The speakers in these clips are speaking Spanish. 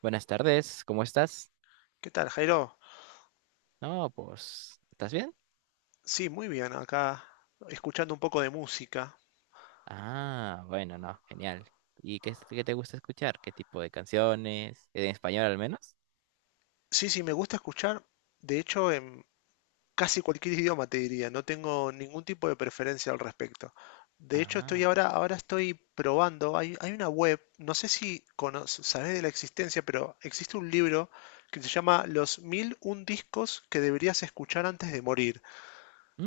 Buenas tardes, ¿cómo estás? ¿Qué tal, Jairo? No, pues, ¿estás bien? Sí, muy bien, acá escuchando un poco de música. Ah, bueno, no, genial. ¿Y qué, qué te gusta escuchar? ¿Qué tipo de canciones? ¿En español al menos? Sí, sí, me gusta escuchar, de hecho, en casi cualquier idioma te diría, no tengo ningún tipo de preferencia al respecto. De hecho, Ah, ahora estoy probando, hay una web, no sé si conoces, sabes de la existencia, pero existe un libro que se llama Los mil un discos que deberías escuchar antes de morir.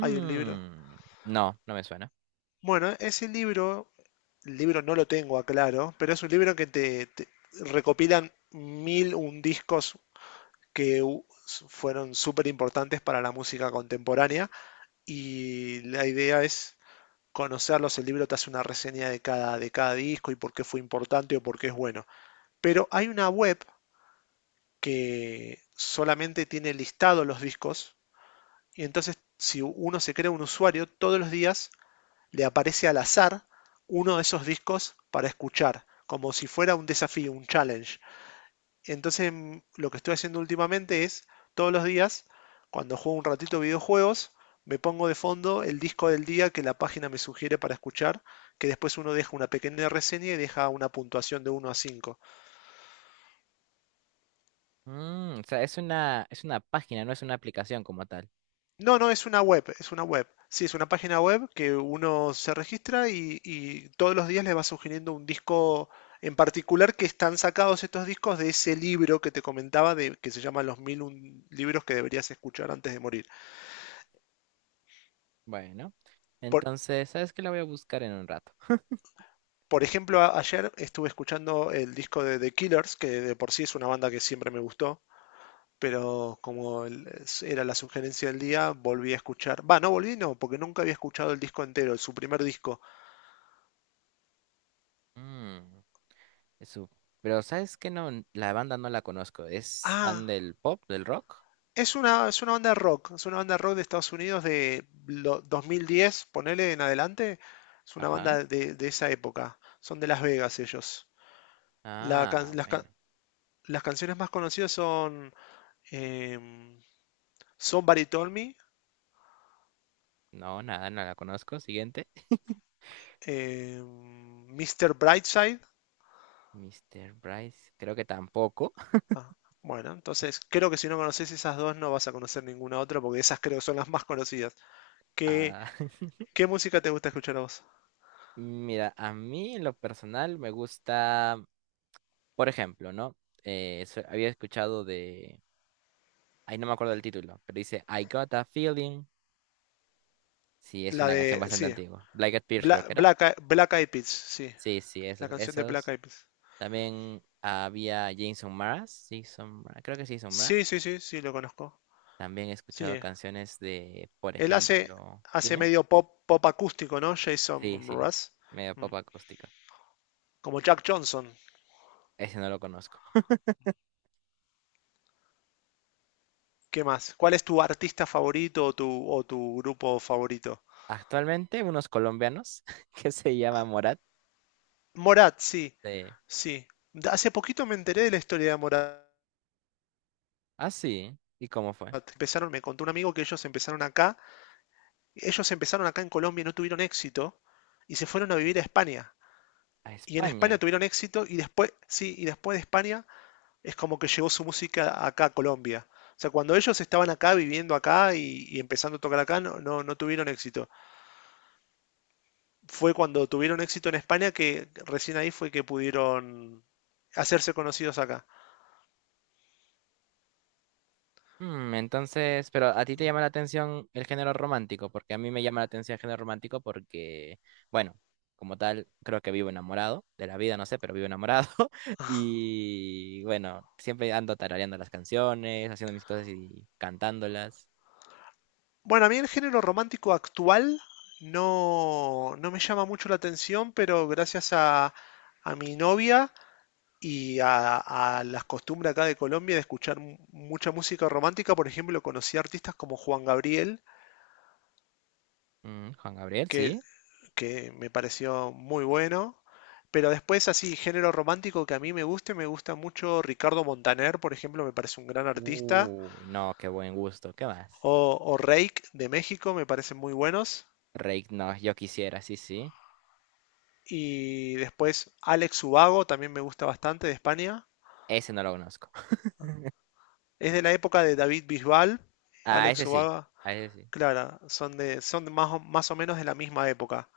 Hay un libro. no, no me suena. Bueno, ese libro el libro no lo tengo a claro, pero es un libro que te recopilan mil un discos que fueron súper importantes para la música contemporánea y la idea es conocerlos, el libro te hace una reseña de cada disco y por qué fue importante o por qué es bueno. Pero hay una web que solamente tiene listados los discos y entonces si uno se crea un usuario, todos los días le aparece al azar uno de esos discos para escuchar, como si fuera un desafío, un challenge. Entonces lo que estoy haciendo últimamente es, todos los días, cuando juego un ratito videojuegos, me pongo de fondo el disco del día que la página me sugiere para escuchar, que después uno deja una pequeña reseña y deja una puntuación de uno a cinco. Mm, o sea, es una página, no es una aplicación como tal. No, no, es una web, es una web. Sí, es una página web que uno se registra y todos los días le va sugiriendo un disco en particular que están sacados estos discos de ese libro que te comentaba que se llama Los mil un libros que deberías escuchar antes de morir. Bueno, Por, entonces, ¿sabes qué? La voy a buscar en un rato. por ejemplo, ayer estuve escuchando el disco de The Killers, que de por sí es una banda que siempre me gustó, pero como era la sugerencia del día, volví a escuchar. Va, no volví, no, porque nunca había escuchado el disco entero, su primer disco. Mm, eso. Pero ¿sabes qué? No, la banda no la conozco. ¿Es fan Ah, del pop, del rock? es una banda rock, de Estados Unidos de 2010, ponele en adelante. Es una Ajá. banda de esa época. Son de Las Vegas ellos. La Ah, can- las, ca- bueno. las canciones más conocidas son em, Somebody Told Me, No, nada, no la conozco. Siguiente. Mr. Brightside. Mister Bryce, creo que tampoco. Ah, bueno, entonces creo que si no conoces esas dos no vas a conocer ninguna otra porque esas creo son las más conocidas. ¿Qué, Ah, qué música te gusta escuchar a vos? mira, a mí en lo personal me gusta, por ejemplo, ¿no? Había escuchado de, ahí no me acuerdo del título, pero dice I Got a Feeling. Sí, es La una canción de, bastante sí, antigua. Black Eyed Peas creo que era. Black Eyed Peas, sí. Sí, sí, La esos, canción de Black esos. Eyed Peas. También había Jason Mraz, sí, son, Mraz, creo que sí, son Sí, Mraz. sí, sí, sí, lo conozco. También he escuchado Sí. canciones de, por Él hace, ejemplo, hace dime. medio pop acústico, ¿no? Sí, Jason sí, Mraz. medio Mm. pop acústico. Como Jack Johnson. Ese no lo conozco. ¿Qué más? ¿Cuál es tu artista favorito o o tu grupo favorito? Actualmente, unos colombianos que se llama Morat. Morat, sí. De... Sí. Hace poquito me enteré de la historia de Morat. Ah, sí. ¿Y cómo fue? Empezaron, me contó un amigo que ellos empezaron acá. Ellos empezaron acá en Colombia y no tuvieron éxito. Y se fueron a vivir a España. A Y en España España. tuvieron éxito. Y después, sí, y después de España es como que llegó su música acá a Colombia. O sea, cuando ellos estaban acá, viviendo acá y empezando a tocar acá, no, no, no tuvieron éxito. Fue cuando tuvieron éxito en España que recién ahí fue que pudieron hacerse conocidos acá. Mm, entonces, pero a ti te llama la atención el género romántico, porque a mí me llama la atención el género romántico porque, bueno, como tal, creo que vivo enamorado de la vida, no sé, pero vivo enamorado. Y bueno, siempre ando tarareando las canciones, haciendo mis cosas y cantándolas. Bueno, a mí el género romántico actual no me llama mucho la atención, pero gracias a mi novia y a las costumbres acá de Colombia de escuchar mucha música romántica, por ejemplo, conocí a artistas como Juan Gabriel, Mm, Juan Gabriel, que sí. que me pareció muy bueno. Pero después así, género romántico que a mí me guste, me gusta mucho Ricardo Montaner, por ejemplo, me parece un gran artista. Uy, no, qué buen gusto. ¿Qué más? O Reik de México, me parecen muy buenos. Rake, no, yo quisiera, sí, sí. Y después Alex Ubago, también me gusta bastante, de España. Ese no lo conozco. Es de la época de David Bisbal, Ah, Alex ese sí, Ubago, a ese sí. Clara, son más o menos de la misma época.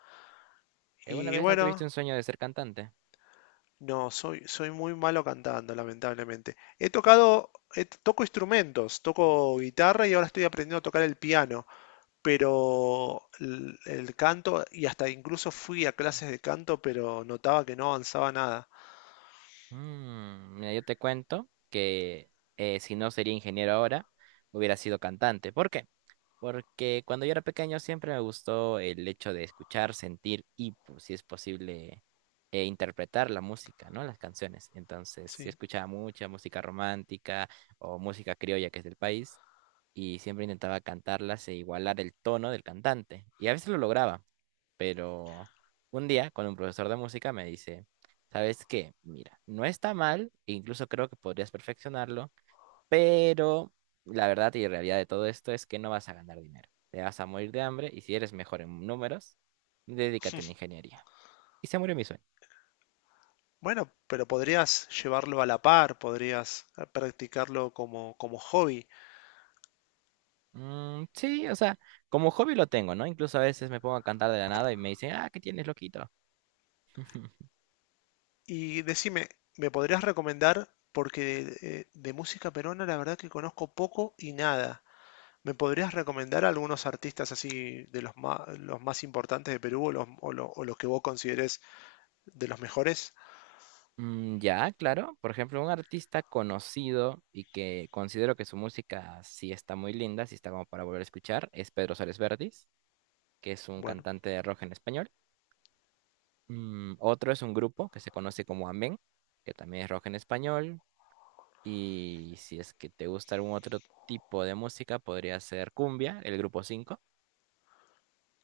¿Alguna Y vez no tuviste bueno, un sueño de ser cantante? no, soy muy malo cantando, lamentablemente. He tocado, toco instrumentos, toco guitarra y ahora estoy aprendiendo a tocar el piano, pero el canto, y hasta incluso fui a clases de canto, pero notaba que no avanzaba nada. Mm, mira, yo te cuento que si no sería ingeniero ahora, hubiera sido cantante. ¿Por qué? Porque cuando yo era pequeño siempre me gustó el hecho de escuchar, sentir y, pues, si es posible, interpretar la música, ¿no? Las canciones. Entonces, yo Sí. escuchaba mucha música romántica o música criolla que es del país. Y siempre intentaba cantarlas e igualar el tono del cantante. Y a veces lo lograba, pero un día con un profesor de música me dice, ¿sabes qué? Mira, no está mal, e incluso creo que podrías perfeccionarlo, pero la verdad y realidad de todo esto es que no vas a ganar dinero. Te vas a morir de hambre y si eres mejor en números, dedícate a una ingeniería. Y se murió mi sueño. Bueno, pero podrías llevarlo a la par, podrías practicarlo como hobby. Mm, sí, o sea, como hobby lo tengo, ¿no? Incluso a veces me pongo a cantar de la nada y me dicen, ah, ¿qué tienes, loquito? Y decime, ¿me podrías recomendar? Porque de música peruana la verdad que conozco poco y nada. ¿Me podrías recomendar algunos artistas así de los más importantes de Perú o o los que vos consideres de los mejores? Mm, ya, claro. Por ejemplo, un artista conocido y que considero que su música sí está muy linda, sí está como para volver a escuchar, es Pedro Suárez Verdis, que es un Bueno, cantante de rock en español. Mm, otro es un grupo que se conoce como Amén, que también es rock en español. Y si es que te gusta algún otro tipo de música, podría ser Cumbia, el grupo cinco.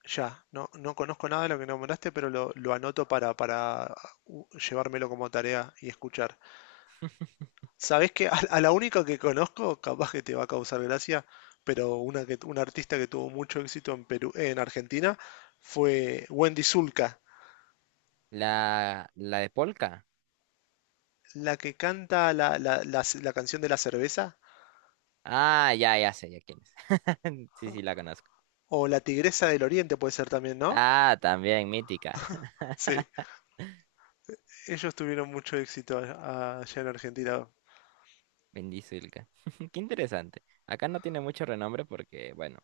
ya, no conozco nada de lo que nombraste, pero lo anoto para llevármelo como tarea y escuchar. ¿Sabés que a la única que conozco, capaz que te va a causar gracia, pero una artista que tuvo mucho éxito en Perú, en Argentina, fue Wendy Zulka, La de Polka. la que canta la canción de la cerveza, Ah, ya, ya sé, ya quién es. Sí, sí, la conozco. o La Tigresa del Oriente puede ser también, ¿no? Ah, también, mítica. Sí, ellos tuvieron mucho éxito allá en Argentina. Bendizulca. Qué interesante. Acá no tiene mucho renombre porque, bueno,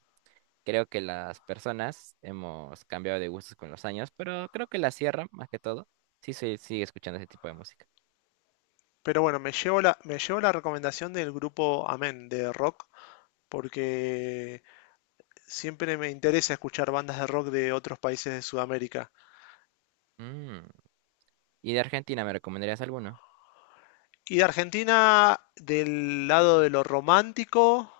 creo que las personas hemos cambiado de gustos con los años, pero creo que la sierra, más que todo, sí se sigue escuchando ese tipo de música. Pero bueno, me llevo la recomendación del grupo Amén de rock, porque siempre me interesa escuchar bandas de rock de otros países de Sudamérica. Mm. ¿Y de Argentina me recomendarías alguno? Y de Argentina, del lado de lo romántico,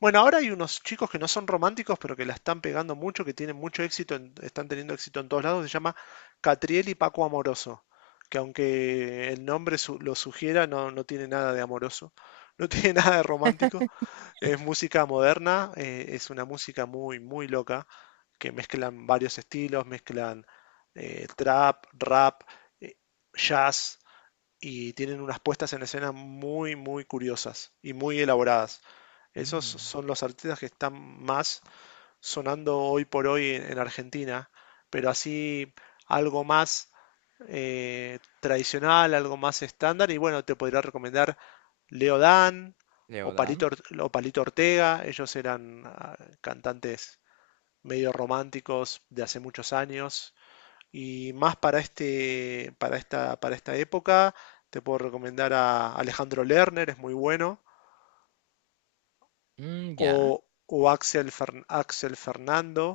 bueno, ahora hay unos chicos que no son románticos, pero que la están pegando mucho, que tienen mucho éxito, están teniendo éxito en todos lados. Se llama Catriel y Paco Amoroso, que aunque el nombre lo sugiera, no tiene nada de amoroso, no tiene nada de romántico. Es música moderna, es una música muy, muy loca, que mezclan varios estilos, mezclan trap, rap, eh, jazz, y tienen unas puestas en escena muy, muy curiosas y muy elaboradas. Esos Mm. son los artistas que están más sonando hoy por hoy en Argentina, pero así algo más tradicional, algo más estándar, y bueno, te podría recomendar Leo Dan o Leodán. O Palito Ortega, ellos eran cantantes medio románticos de hace muchos años, y más para para esta época, te puedo recomendar a Alejandro Lerner, es muy bueno. Mm, o, ya. o Axel, Axel Fernando.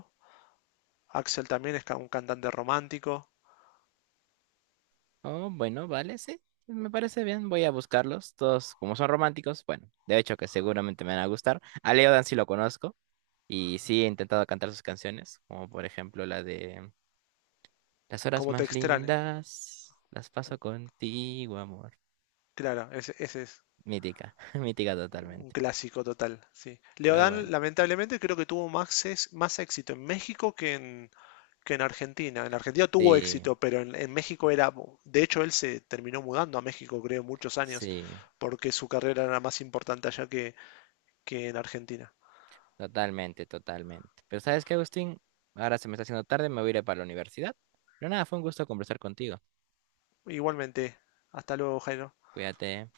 Axel también es un cantante romántico. Oh, bueno, vale, sí. Me parece bien. Voy a buscarlos. Todos, como son románticos, bueno, de hecho que seguramente me van a gustar. A Leodán sí lo conozco. Y sí he intentado cantar sus canciones, como por ejemplo la de Las horas Como te más extraña. lindas las paso contigo, amor. Claro, ese es Mítica, mítica un totalmente. clásico total. Sí. Pero bueno, Leodán, lamentablemente, creo que tuvo más éxito en México que en Argentina. En Argentina tuvo sí, éxito, pero en México era. De hecho, él se terminó mudando a México, creo, muchos años, sí, porque su carrera era más importante allá que en Argentina. totalmente, totalmente. Pero ¿sabes qué, Agustín? Ahora se me está haciendo tarde, me voy a ir para la universidad. Pero nada, fue un gusto conversar contigo. Igualmente, hasta luego, Jairo. Cuídate.